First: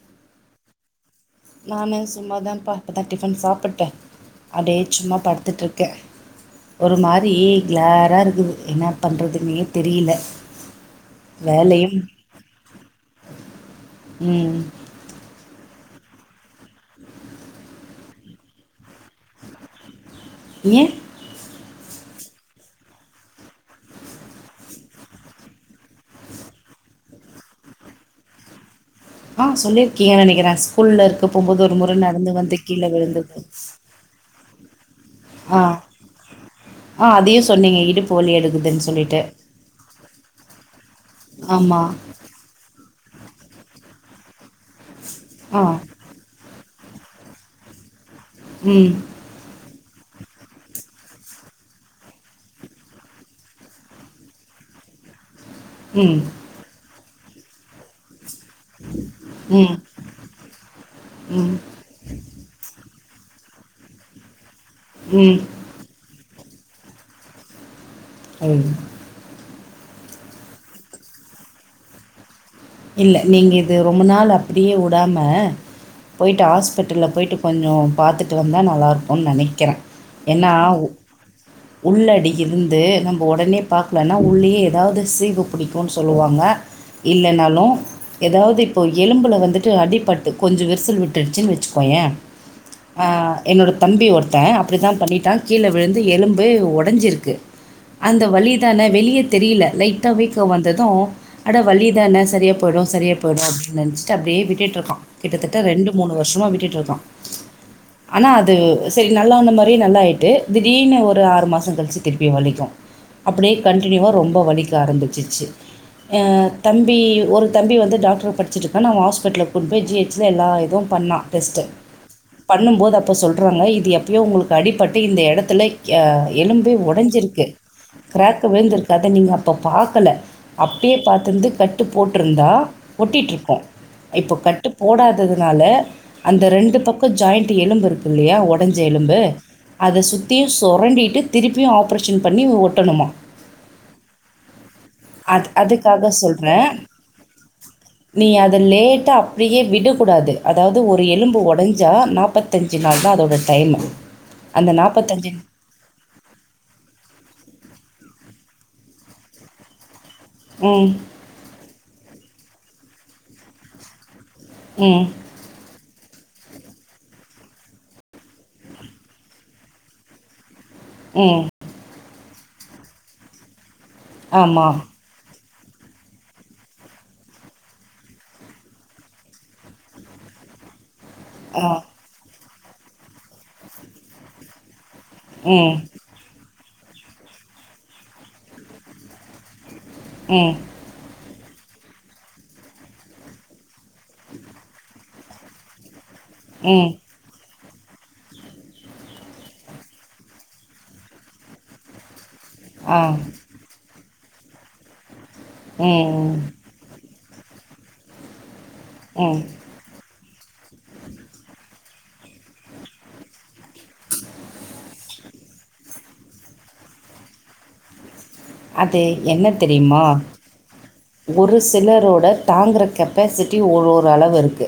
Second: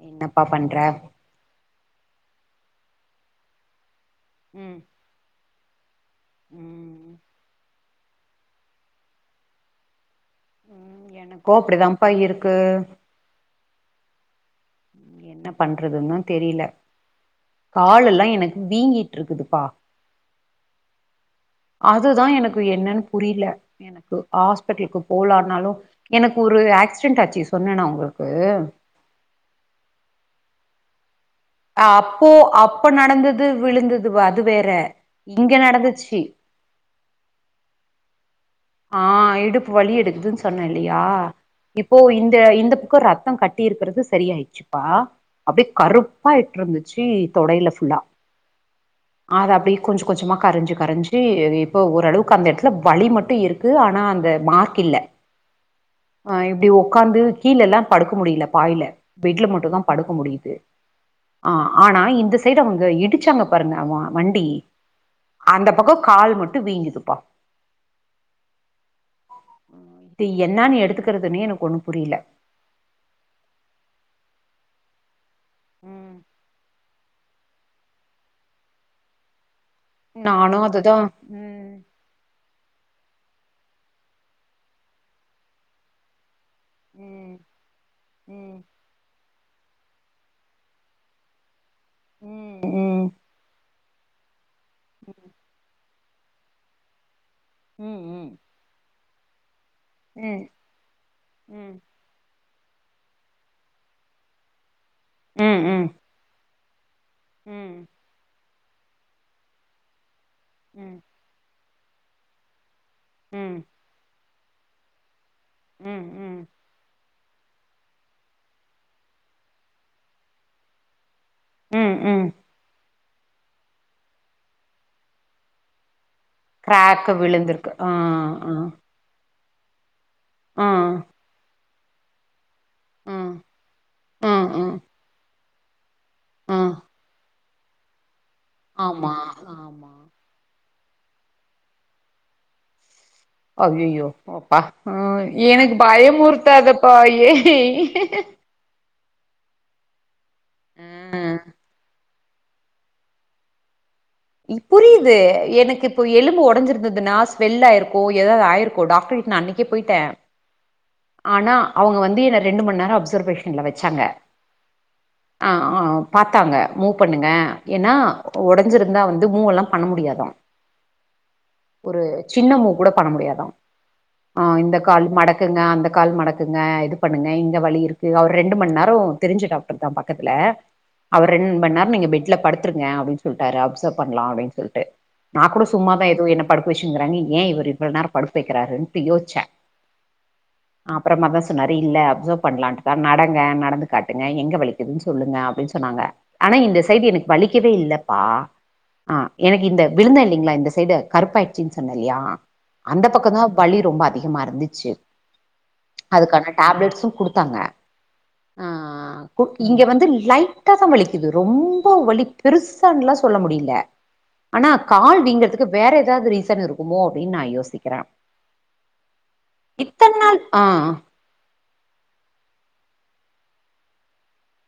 நீ என்னப்பா பண்ற நானே சும்மாதான்ப்பா இப்போதா டிஃபன் சாப்பிட்டு ம் அப்டியே சும்மா படுத்துட்டுருக்கே ஒரு ம் மாரி கேர்ரா இருக்குது என்ன பண்றதுன்னே தெரில எனக்கும் அப்டிதாப்பா இருக்கு ம் என்ன பண்றதுன்னு தா தெரில காலு எல்லா எனக்கு வீங்கிட்டு இருக்குதுப்பா ஏ அதுதா எனக்கு என்னன்னு புரில எனக்கு ஹாஸ்பிட்டலுக்கு போலாம்னாலும் எனக்கு ஒரு ஆக்சிடென்ட் ஆச்சி சொன்னனா உங்களுக்கு ஆ சொல்லிருக்கீங்கேனு நினைக்கிறே ஸ்கூல்ல இருக்க போம்போது ஒரு முறை நடந்து வந்து கீழே விழுந்தது இது அது வேற இங்க ஆ நடந்துச்சி ஆ அதையும் சொன்னீங்கே இடுப் பு வலி எடுக்குதுன்னு சொ ஆ இடுப்பு வலி எடுக்குதுன்னு சொன்னே இல்லையா ஆமா இப்போ இந்த இந்த பக்கம் ரத் தம் கட்டி இருக்கிறது சரியாய்டுச்சுப்பா ஆ அப்டியே கருப்பா இட்டு இருந்துச்சி தொடையில ஃபுல்லா ம் ஆது அப்டியே கொஞ்சோ கொஞ்சமா கரஞ்சி கரஞ்சி இப்போ ஓரளவுக்கு அந்த இடத்துல வலி மட்டும் இருக் கு ஆனா அந்த மார்க் இல்ல ம் ஆ இப்டி உக்காந்து கீழல்லா படுக்க முடில பாய்ல பெட்ல மட்டு ம் தா படுக்க முடியுது ஆ ம் ம் ஆனா இந்த சைடு அவங்க இடிச்சாங்க பாருங்க அவ வண்டி ம் அந்த பக்கோ கால் மட்டு வீங்குதுப்பா அய்டி இது என்னன்னு எடுத்துக்றதுன்னே எனக்கு ஒண்ணு புரில இல்ல நீங்க இது ரொம்ப நாள் அப்டியே வுடாம ம் போய்ட்டு ஹாஸ்பிட்டல்ல போய்ட்டு கொஞ்சொ பாத்துட்டு வந்தா நல்லாருக்குனு நினைக்றே ஏன்னா நானு அதுதா ம் உள்ளடி இருந்து நம்ம உடனே பாக்கலன்னா உள்ளேயே ஏதாவுது சீகு புடிக்குனு சொல்லுவாங்க இல்லைனாலு ம் ஏதாவ்து இப்போ எலும்புல வந்து ட்டு அடிபட்டு கொஞ்சோ விருசல் விட்டுட்ச்சு வச்சுக்கோயே ம் ஆ ம் என்னோட தம்பி ஒருத்த அப்டி தா பண்ணிட்டா கீழ விழுந்து எலும்பு உடஞ்சிருக்கு ம் அந்த வலிதான வெளிய தெரில லைட்டா ம் வீக்கோ வந்தது ம் அட ம் வலிதான சரியா போயிடு சரியா போயிடு அப்டின்னு நினைச்சிட்டு அப்டியே விட்டுட் இருக்கா கிட்டதட்ட ம் ரெண்டு மூணு வருஷமா விட்டுட் இருக்கா ம் ஆனா அது சேரி நல்லா வந்த மாரியே நல்லா ஆயிட்டு திடீர்னு ம் ஒரு ஆறு மாச கழிச்சு திருப்பி வலிக்கு ம் அப்டியே ம் ம் கன்டினியூவா ரொம்ப வலிக்க ஆரம்பிச்சிச்சு ம் அ தம்பி ஒரு தம்பி வந்து டாக்ட்ருக்கு படிச்சுட்ருக்கானு அவ ஹாஸ்பிட்டல்லக் கூட்னு போய் ஜி ஹெச் ல எல்லா இதுவு பண்ணா டெஸ்ட்டு ம் ம் ம் பண்ணும்போது அப்ப சொல்றாங்க இது எப்பயோ உங்களுக்கு அடிப்பட்டு இந்த எடத்துல யா எலும்பு கிராக்கு ஒடஞ்சிருக்கு விழுந்திருக்கு ஆ கிராக்கு ஆ விழுந்திருக்கு கத நீங்க அப்ப பாக்கல ஆ அப்பயே பாத்திருந்து கட்டு போட்ருந்தா ம் ஒட்டிட்ருக்கு இப்ப ம் கட்டு ம் போடாத் ததுனால அந்த ம் ரெண்டு பக்க ஜாயிண்ட்டு எலும்பு இருக்கு இல்லையா ஒட டஞ்ச ஆமா எலும்பு ஆமா அத சுத்தியு சொரண்டிட்டு திருப்பியு ஆப்ரேஷன் பண்ணி ஒட்டணுமா ஐயயோ அப்பா ஆ அது எனக்கு அதுக்காக சொல்றேன். பயமுர்த்தாதப்பா ஏய் த லேட்டா அப்டியே விடக்கூடாது அதாவ்து ஒரு எலும்பு ஒடஞ்சா நாப்பத் த்தஞ்சு நாள் தா அதோட டைமு ம் அந்த புரியுது எனக்கு இப்போ எலும்பு ஒடஞ்சிருந்ததுனா ஸ்வெல்லாயிருக்கு எதாவ்து ஆயிருக்கு டாக்டர்கிட்ட நா அன்னைக்கே போயிட்டே ம் ஆனா அவ்ங்க வந்து என்ன ரெண்டு மண்நேர அப்சர்வேஷன்ல வெச்சாங்க ம் ஆ ஆ பாத்தாங்க மூவ் பண்ணுங்க ஏனா ஒடஞ்சிருந் ந்தா வந்து மூவெல்லா பண்ண முடியாதா ம் ஒரு சின்ன மூவ் கூட பண்ண முடியாதா ஆ ஆமா. இந்த காலு மடக் க்குங்க அந்த கால் மடக்குங்க இது பண்ணுங்க இங்க வலி இருக்கு அவர் ரெண்டு மண் நேரோ தெரிஞ்ச டாக்டர் தா பக்கத்துல அவர் ரெண்டு ஆ. மணி நேர நீங்க பெட்ல படுத்துருங்க அப்டின் சொல்ட்டாரு அப்சர்வ் பண்லா அப்டின் சொல்ட்டு நா கூட ம். சும்மாதா எதோ என்ன படுக்க வெச்சுனுங்கிறாங்க ஏ இவரு இவ்ளோ நேர படுக்க வெக்றாருன்ட்டு யோசிச்சே ம் ஆ அப்பறமாதா சொன்னாரு இல்ல அப்சர்வ் பண்லான்ட்டுதா நடங்க நடந்து காட்டுங்க எங்க வலிக் க்குதுன் சொல்லுங்க அப்டின் சொன்னாங்க ஆனா இந்த ம். சைடு எனக்கு வலிக்கவே இல்லப்பா ஆ எனக்கு இந்த விழுந்தே இல்லைங்ளா இந்த சைடு கருப்பாய்ட்சின் சொன்னே இல்லையா ஆ. அந்த பக்கந்தா வலி ரொம்ப அதிகமா இருந்துச்சு ம். ம். அதுக்கான டேப்லெட்ஸு குடுத்தாங்க ஆ ம். கு இங்க வந்து லை ட்டா தா வலிக்குது ரொம்ப வலி பெருசான்லா சொ சொல்ல முடிய்ல ஆனா கால் வீங்கறத்துக்கு வேற எதாவ்து ரீசன் இருக்குமோ அப்டின் நா யோசிக்கிறே அது என்ன தெரியுமா இத்தன நாள் ஆ ஒரு சிலரோட தாங்குற கெப்பாசிட்டி ஒரு ஒரு அளவு இருக்கு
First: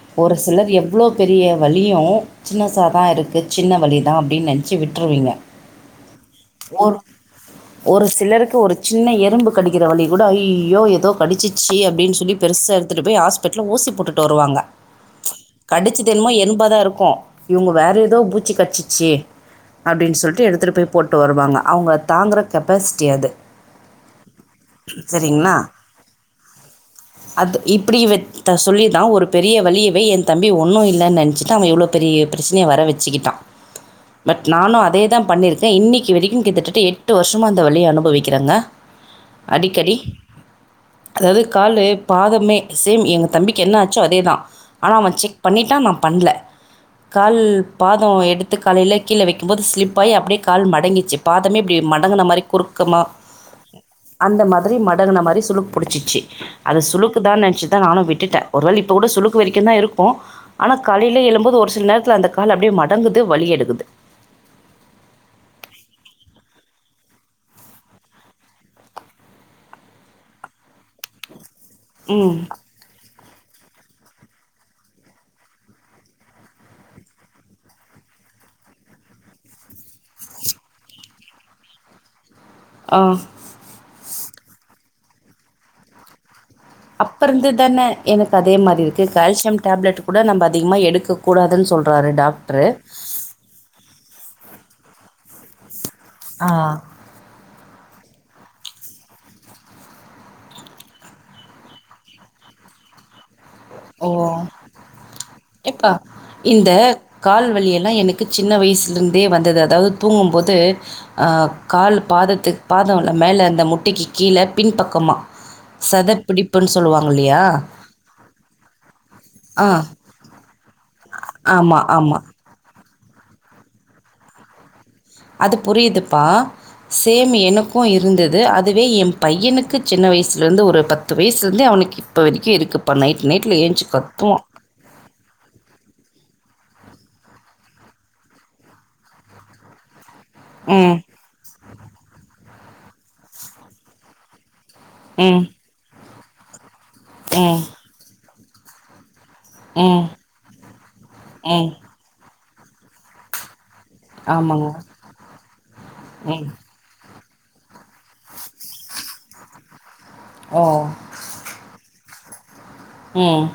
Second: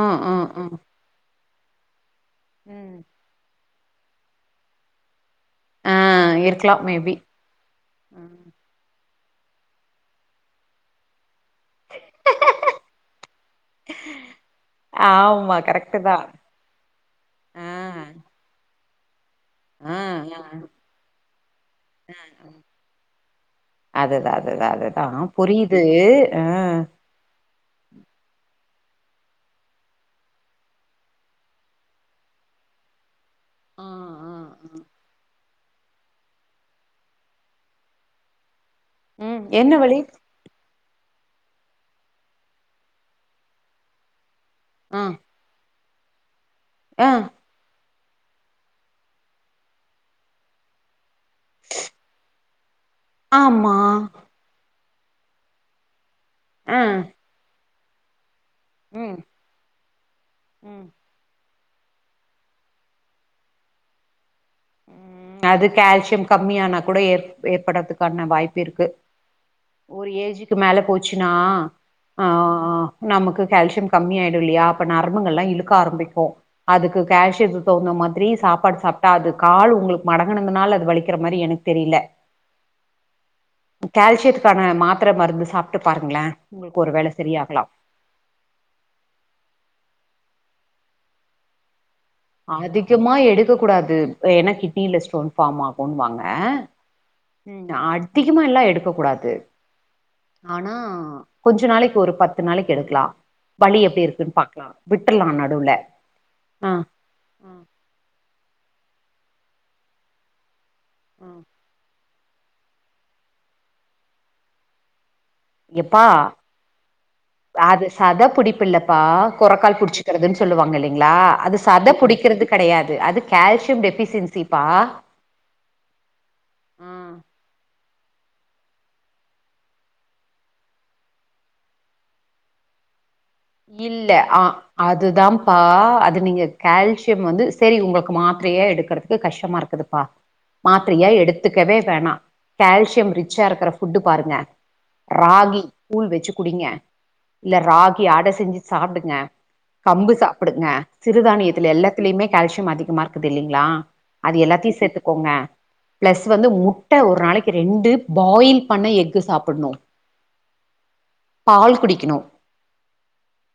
ஆ ஆ ஒரு ஆ சிலர் எவ்ளோ பெரிய வலியு சின்னசா ம். தா இருக்கு சின்ன வலி தா அப்டின் நெனச்சு விட்ருவீங்க ஆ இருக்கலா மே பி ஒரு சிலருக்கு ஒரு சின்ன எறும்பு கடிக்கிற வலி கூட ஐயோ எதோ படிச்சுச்சு அப்டின் சொல்லி பெருசா எடுத்துட்டு போய் ஹாஸ்பிட்டல்ல ஊசி போட்டுட்டு வருவாங்க ஆமா கரெக்ட் கடிச்சது தா என்னமோ எறும்பாதா இருக்கு ஆ இவ்ங்க வேற எதோ பூச்சி கட்ச்சிச்சு ஆ அப்டின் ஆ சொல்ட்டு எடுத்துட்டு போய் போட்டு வருவாங்க அவ்ங்க தாங்குற அதுதா அதுதா அதுதா சரிங்களா புரியுது அ அது இப்டி இவர்ட்ட சொல்லி தா ஒரு பெரிய வலியவே எ தம்பி ஒன்னு இல்லன் நெனச்சிட்டு அவ எவ்ளோ பெரிய பிரச்சனைய வர வெச்சுக்கிட்டா ஆ ஆ பட் ஆ. நானு அதே தா பண்ணிருக்கே இன்னைக்கு வரைக்கு கிட்டத்தட்ட எட்டு வர்ஷ துமா அந்த வலிய அனுபவிக்கிறங்க ம் என்ன அடிக்கடி வலி அதாவது காலு பாதமே சேம் எங்க தம்பிக்கு என்னாச்சோ அதேதான் ஆனா ஆ அவன் செக் பண்ணிட்டான் நான் பண்ல ஆ கால் பாதோ எடுத்து காலையில கீழ வைக்கும் போது ஸ்லிப்பாயி அப்படியே கால் மடங்கிச்சு பாதமே இப்டி மட மாரி குறுக்கமா ஆமா அந்த மாதிரி மடங்குன மாரி சுழுக்கு புடிச்சுச்சி அது ஆ சுழுக்கு தான் நனச்சி தான் நானும் விட்டுட்டேன் ஒருவேல இப்போ கூட ம் சுழுக்கு வரைக்கும் தான் இருக்கும் ஆனா ம் காலையில எழும்போது ஒரு சில நேரத்தில அந்த கால் அப்டியே மடங்குது வழி எடுக்குது ம் அது கேல்சியம் கம்மியானா கூட ஏற் ஏற்படுறதுக்கான வாய்ப்பு இருக்கு ஒரு ஏஜ்க்கு மேல போச்சுன்னா ஆ ம் நமக்கு கேல்சியம் கம்மி ஆயிடும் இல்லையா அப்ப நரம்புங்கலாம் இழுக்க ஆரம்பிக்கும் அதுக்கு கேல்சியத்துக்கு தவுந்தா மாதிரி சாப்பாடு சாப்ட்டா அது கால் உங்களுக்கு மடங்குனதுனால அது வலிக்கிற மாரி எனக்கு தெரில ஆ கேல்சியத்துக்கான மாத்தர மருந்து சாப்ட்டு பாருங்களேன் அப்ப இருந்து தான எனக்கு அதே மாதிரி இருக்கு கேல்சியம் டேப்லெட் கூட நம்ப அதிகமா எடுக்க கூடாதுன்னு சொல்றாரு டாக் அதிகமா எடுக்க கூடாது ஏனா கிட்னியில ஸ்டோன் ஃபார்ம் ஆகும்ன்னுவாங்க ஆ உம் அதிகமாலா எடுக்க கூடாது ஆனா கொஞ்ச நாளைக்கு ஒரு பத்து நாளைக்கு எடுக்கலாம் வலி எப்டி இருக்குன்னு ஓ பாக்கலாம் விட்ருலாம் நடுவுல எப்பா இந்த ஆ கால் வலியெல்லாம் எனக்கு சின்ன வயசுலருந்தே வந்தது அதாவது தூங்கும்போது ஆ கால் பாதத்து பாதல மேலே இந்த முட்டிக்கு கீழ பின்பக்கமா எப்பா சதப்பிடிப்புன்னு சொல்லுவாங்க இல்லையா அது சத புடிப்பு இல்லப்பா ஆ கொரக்கால் புடிச்சுக்கறதுன்னு சொல்லுவாங்க இல்லைங்களா அது ஆமாம் சத ஆமாம் புடிக்கிறதுக்கு கெடையாது அது கால்சியம் டெஃபிசியன்சிப்பா அது புரியுதுப்பா சேம் எனக்கும் இருந்தது அதுவே என் பையனுக்கு சின்ன வயசுலந்து ஒரு பத்து வயசுலேந்தே அவனுக்கு இப்ப வரைக்கும் இருக்கு இப்ப நைட் நைட்டுல ஏந்ச்சு கத்துவான் அதுதாம்ப்பா அது நீங்க கேல்சியம் வந்து சேரி உங்களுக்கு மாத்ரையா எடுக்குறக்கு கஷ்டமா இருக் குதுப்பா ம் மாத்ரியா எடுத்துக்கவே வேணா கால்சியம் ரிச்சா இருகற ஃபுட்டு பாருங்க ம் ராகி கூள் வச்சு குடிங்க இல்ல ம் ராகி அட செஞ்சு சாப்டுங்க ம் கம்பு சாப்டுங்க சிறுதானியத்ல ம் எல்லாத்துலயுமே கால்சியம் அதிகமா இருக்குதில்லைங்ளா அது ஆமாங்க எல்லாத்தையு சேத்துக்கோங்க ப்ளஸ் வந்து ம் முட் ட்ட ஒரு நாளைக்கு ரெண்டு பாயில் பண்ண எக்கு சாப்பிட்ணு ஓ பால் குடிக்கணு ம்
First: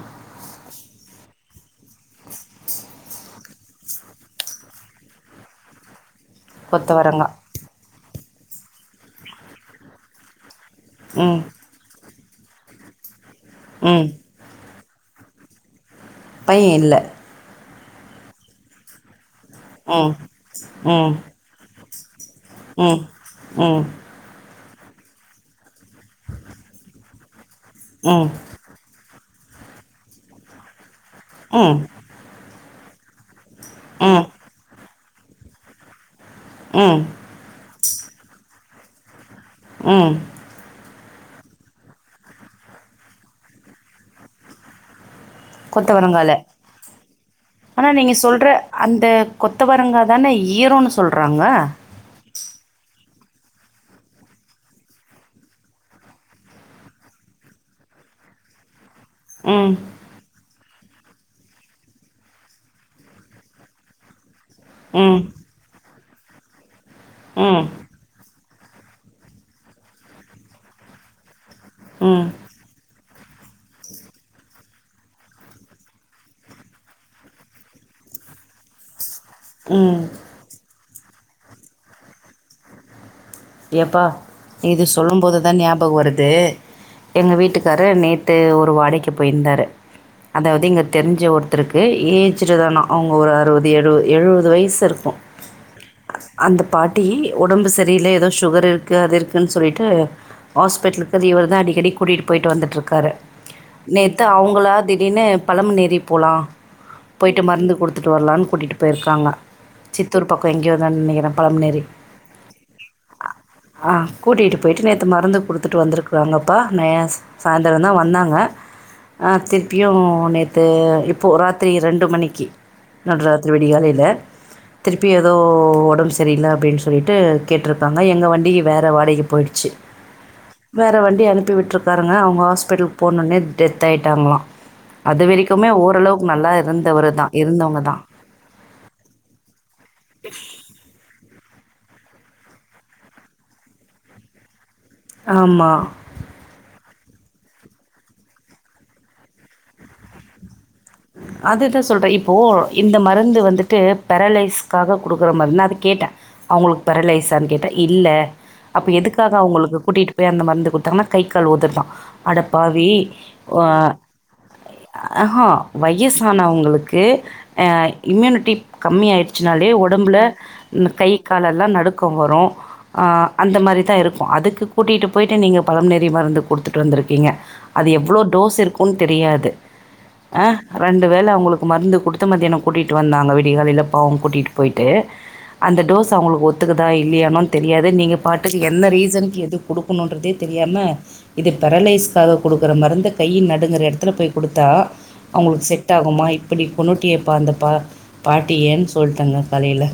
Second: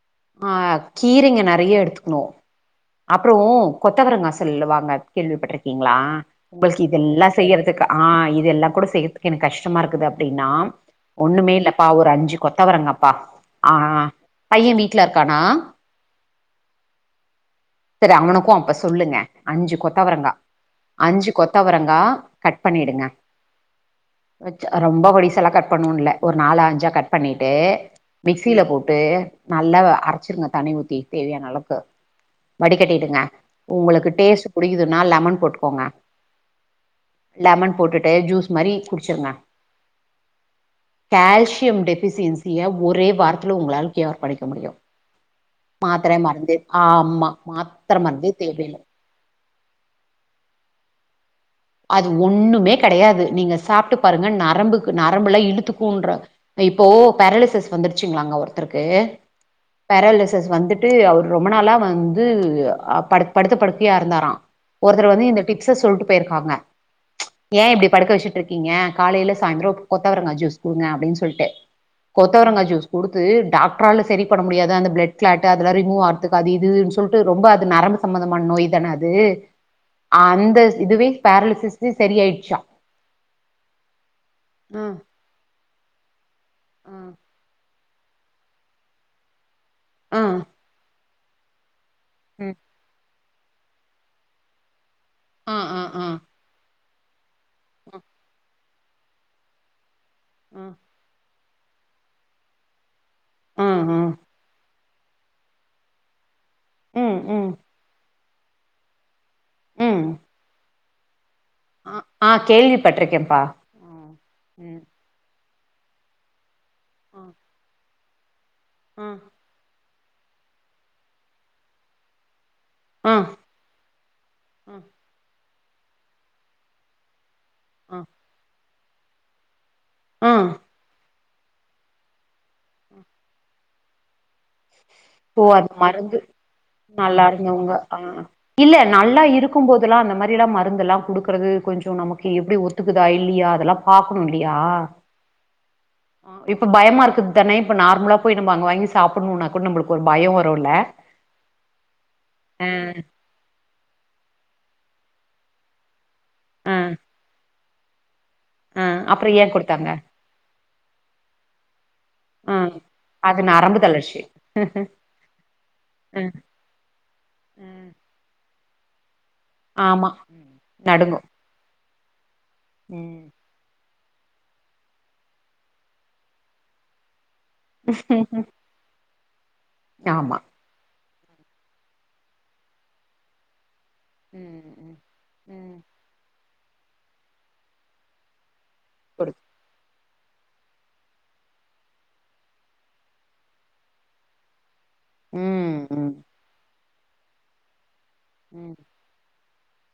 ஆ கீரைங்க நறைய எடுத்துக்கணு அப்றொ கொத்தவரங்கா சொல்வாங்க கேள்விப்பட்ருக்கீங்ளா உங்கள்க்கு கொத்தவரங்கா இதெல்லா செய்யறதுக்கு ஆ இதெல்லா கூட செய்யறதுக்கு எனக்கு கஷ்டமா இருக்குது அப்டின்னா ம் ஒண்ணுமே இல்லப்பா ஒரு அஞ்சு கொத்தவரங்கப்பா ஆ ம் பைய வீட்ல இருக்கானா பைய இல்ல செரி அவனுக்கோ அப்ப சொல்லுங்க அஞ்சு ம் கொத்தவரங்கா ம் அஞ்சு கொத்தவரங்கா கட் ம் பண்ணிடுங்க ம் ம் ரொம்ப பொடிசால்லா கட் பண்ணோன் இல்ல ஒரு நாலு அஞ்சா கட் பண்ணிட்டு மிக்சீல போட் டு நல்லா அரச்சிருங்க தண்ணி ஊத்தி தேவையான அளவுக்கு ம் வடி கட்டிடுங்க உங்குளுக்கு ம் டேஸ்ட் புடிக்குதுன்னா லெமன் போட்டுக்கோங்க ம் லெமன் போட்டுட்டு ஜூஸ் மாரி குடிச்சுருங்க ம் கேல்சியம் டெஃபிசியன்சிய ஒரே வாரத்துல உங்களால க்யூர் பண்ணிக்க முடியு மாத்ர கொத்தவரங்கால மருந்து ஆ ம்மா மாத்ர மருந்தே தேவயில்ல இந்த கொத்தவரங்கா தான ஈரோன்னு சொல்றாங்க அது ஒண்ணுமே கெடையாது நீங்க சாப்ட்டு பாருங்க நரம்புக் நரம்புல்லா இழுத்துக்குன்ற இப்போ பேரலிசிஸ் வந்துருச்சுங்ளாங்க ஒருத்தர்க்கு உம் பெராலிசஸ் வந்துட்டு அவர் ரொம்ப நாளா வந்து ப படுத்த படுக்கயா இருந்தாரா ஒருத்தர் ம் வந்து இந்த டிப்ஸ சொல்ட்டு போய்ருக்காங்க ஏ ம் இப்டி படுக்க வெச்சுட்ருக்கீங்க காலைல சாய்ந்தரோ கொத்தவரங்கா ஜூஸ் குடுங்க அப்டீன்னு சொல்ட்டு ம் கொத்தவரங்க ஜூஸ் கொடுத்து டாக்டரால் செரி பண்ண முடியாது அந்த பிளட் க்லாட் அதெல்லா ரிமூவ் ஆரதுக்கு அது இதுன் சொல்ட்டு ரொம்ப அது நரம்பு சம்பந்தமான நோய் தான அது உம் அந்த இதுவே பேரலிசிஸ்க்கே சரியாய்ட்ச்சா எப்பா இது சொல்லும்போது தா ஞாபகோ வருது ம் எங்க வீட்டுக்கு ரு நேத்து ஒரு வாடைக்கு போயிருந்தாரு ம் அதாவுது இங்க தெரிஞ்ச ஒருத் தருக்கு ம் ஏஜ்டு தானா அவுங்க ஒரு அறுவது எழுது எழுவது வயசு இருக் ஆ ஆ ஆ அந்த பாட்டி ஒடம்பு சரியில ஏதோ சுகர் இருக்கு அது இருக்குன்னு சொல்லிட்டு ம் ஹாஸ்பிட்டலுக்கு இவரு தா அடிக்கடி கூட்டிட்டு போய்ட்டு வந்துட்ருக்காரு ம் ம் நேத்து அவங்களா திடீர்னு பழமநெறி போலா ம் போய்ட்டு ம் மருந்து குடுத்துட்டு வரலானு கூட்டிட்டு போய்ருக்காங்க ம் சித்தூர் பக்கோ எங்கேயோ அதா நெனைக்கிறே பலமனேரி ஆ ஆ கேள்வி பட்ருக்கேன்ப்பா ஆ கூட்டிட்டு போய்ட்டு நேத்து மருந்து குடுத்துட்டு வந்துருக் வாங்கப்பா நையாஸ் ஆ சாய்ந்தரோ தா வந்தாங்க ஆ திருப்பியு நேத்து இப்போ ராத்திரி ரெண்டு மணிக்கு ஆ நட்ராத்திரி விடியகாலைல திருப்பி எதோ ஒடம்பு சரில அப்டீன்னு சொல்லிட்டு கேட் ஆ றுக்காங்க எங்க வண்டிக்கு வேற வாடகைக்கு போய்டுச்சு ஆ வேற வண்டி அனுப்பி விட்ருக் பாருங்க அவுங்க ஹாஸ்பிட்டலுக்கு போன ஒட்னே டெத் ஆயிட்டாங்களா போ அது மறந்து இருந்தவர் நல்லா அ தான் இருந்தவுங்க இருந்தவங்க ஆ தான் இல்ல நல்லா இருக் கும் போதுலா அந்த மாரில்லா மருந் துல்லா குடுக்குறது கொஞ்சோ நமக்கு எப்டி ஒத்துக்குதா இல்லயா அதெல்லா பாக்கணோ இல்லயா ஆமா இப்ப பயமா இருக்கு தானே இப்ப நார்மலா போய் நம்ம அங்க வாங்கி சாப்புட்ணோனா கூட நம்முளுக்கு ஒரு பயோ வரோல அதுதா சொல்ற இப்போ இந்த மருந்து வந்து ட்டு பெரலைஸ்க்காக குடுக்குற மருந்து நா அத கேட்ட ஆ அவுங்களுக்கு பெரலைஸ்ஸான் கேட்ட இல்ல ஆ அப்ப அப்றோ எதுக்காக ஏ அவுங்களுக்கு குடுத்தாங்க கூட்டிட்டு இப்ப ஏ அந்த மருந்து கொடுத்தாங்கன்னா கை கால் ஒதர்தா ஆ அடப்பாவி அது ஆ நரம்பு தளர்ச்சி ஆஹா வயசு ஆ ஆனா உங்களுக்கு ஆ இம்யூனிட்டி கம்மி ஆயிடுச்சுனாலே ஆமா ஒடம்புல கை நடுங்கு காலெல்லா நடுக்கோ வரு அ ம் அந்த மாரிதா இருக்கு அதுக்கு கூட்டிட்டு போயிட்டு நீங்க பலம்னேரி மருந்து கொடுத்துட்டு வந்திருக்கீங்க அது எவ்ளோ டோஸ் இருக்குன் தெரியாது யாம் ஆ ரெண்டு வேல அவுங்களுக்கு மருந்து குடுத்து மத்தியானோ கூட்டிட்டு வந்தாங்க விடியகாலைல அவுங்க கூட்டிட்டு ம் போயிட்டு ம் ம் அந்த டோஸ் அவுங்களுக்கு ஒத்துக்குதா இல்லயானு தெரியாது நீங்க பாட்டுக்கு என்ன குடு ரீசனுக்கு எது குடுக்கணுன்றதே தெரியாம இது பெரலைஸ்க்காக குடுக்குற மருந்த கைய நடுங்கற எடத்துல போய் கொடுத்தா அவுங்களுக்கு ம் செட் ம் ஆகுமா இப்படி கொன்னுட்டியேப்பா அந்த பா ம் பாட்டியன்னு சொல்லிட்டாங்க காலையில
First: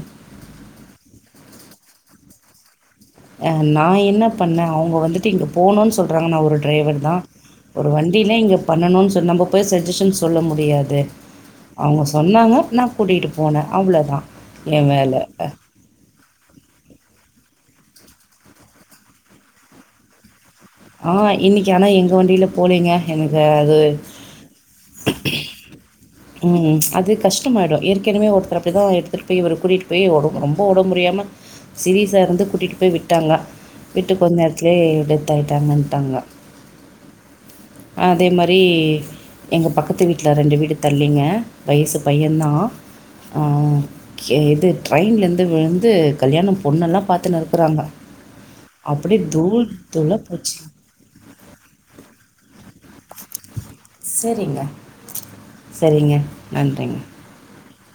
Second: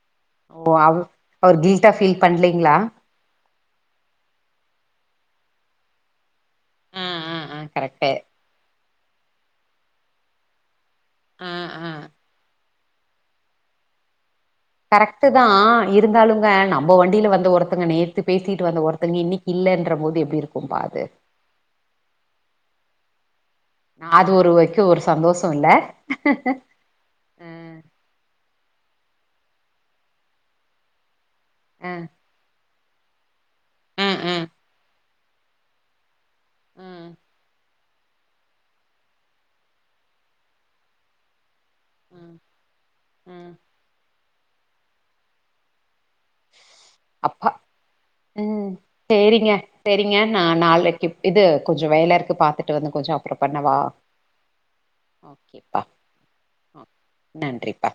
ஓ அவ் அவர் கில்டா ஃபீல் பண்லீங்ளா அ நா என்ன பண்ண அவுங்க வந்துட்டு இங்க போணுன் சொல்றாங்க நா ஒரு டிரைவர் ஆ தா ஆ ஆ ஒரு கரெக்ட்டு வண்டியில இங்க பண்ணனு சொ நம்ப போய் சஜஷன் சொல்ல முடியாது ஆ ஆ அவுங்க சொன் னாங்க நா கூட்டிட்டு போன அவ்ளோதா கரெக்ட்டுதா இருந்தாலுங்க நம்ப வண்டியில வந்த ஒருத்தங்க நேத்து பேசிட்டு வந்த ஒருத்தங்க இன்னைக்கி இல்லன்ற போது எப்டி இருக் ஆ இன்னைக்கி ஆனா எங்க வண்டியில போலேங்க எனக்கு அது ஒருவாய்க்கு ஒரு சந்தோஷோ இல்ல ம் அது கஷ் ஆ டமாயிடு ஏற்கனவே ஒருத்தர் அப்டி தா எடுத்துட்டு போய் இவர் கூட்டிட்டு போய் ரொம்ப ஒடம்பு முடியாம ஆ சிரீஸ் சா இருந்து கூட்டிட்டு போய் விட்டாங்க ஆ விட்டுக் ஆ கொந்நேரத் லே டெத் ஆயிட்டாங்கன்ட்டாங்க ம் அ அதே மாரி எங்க பக்கத்து வீட்ல ரெண்டு வீடு தள்ளிங்க வயசு பைய ம் தா ஆ ம் கே இது ட்ரெயின்லந்து விழுந்து கல்யாணம் பொண்ணெல்லா பாத்துனு அப்பா இருக்கறாங்க ம் அப்படியே சேரிங்க தூள் சேரிங்க தூளா நா போச்சு நாளைக்கு இது கொஞ்சோ வேல இருக்கு பாத்து ட்ரு வந்து கொஞ்சோ அப்றோ பண்ணவா சரிங்க ஓகேப்பா சரிங்க அ நன்றிங்க நன்றிப்பா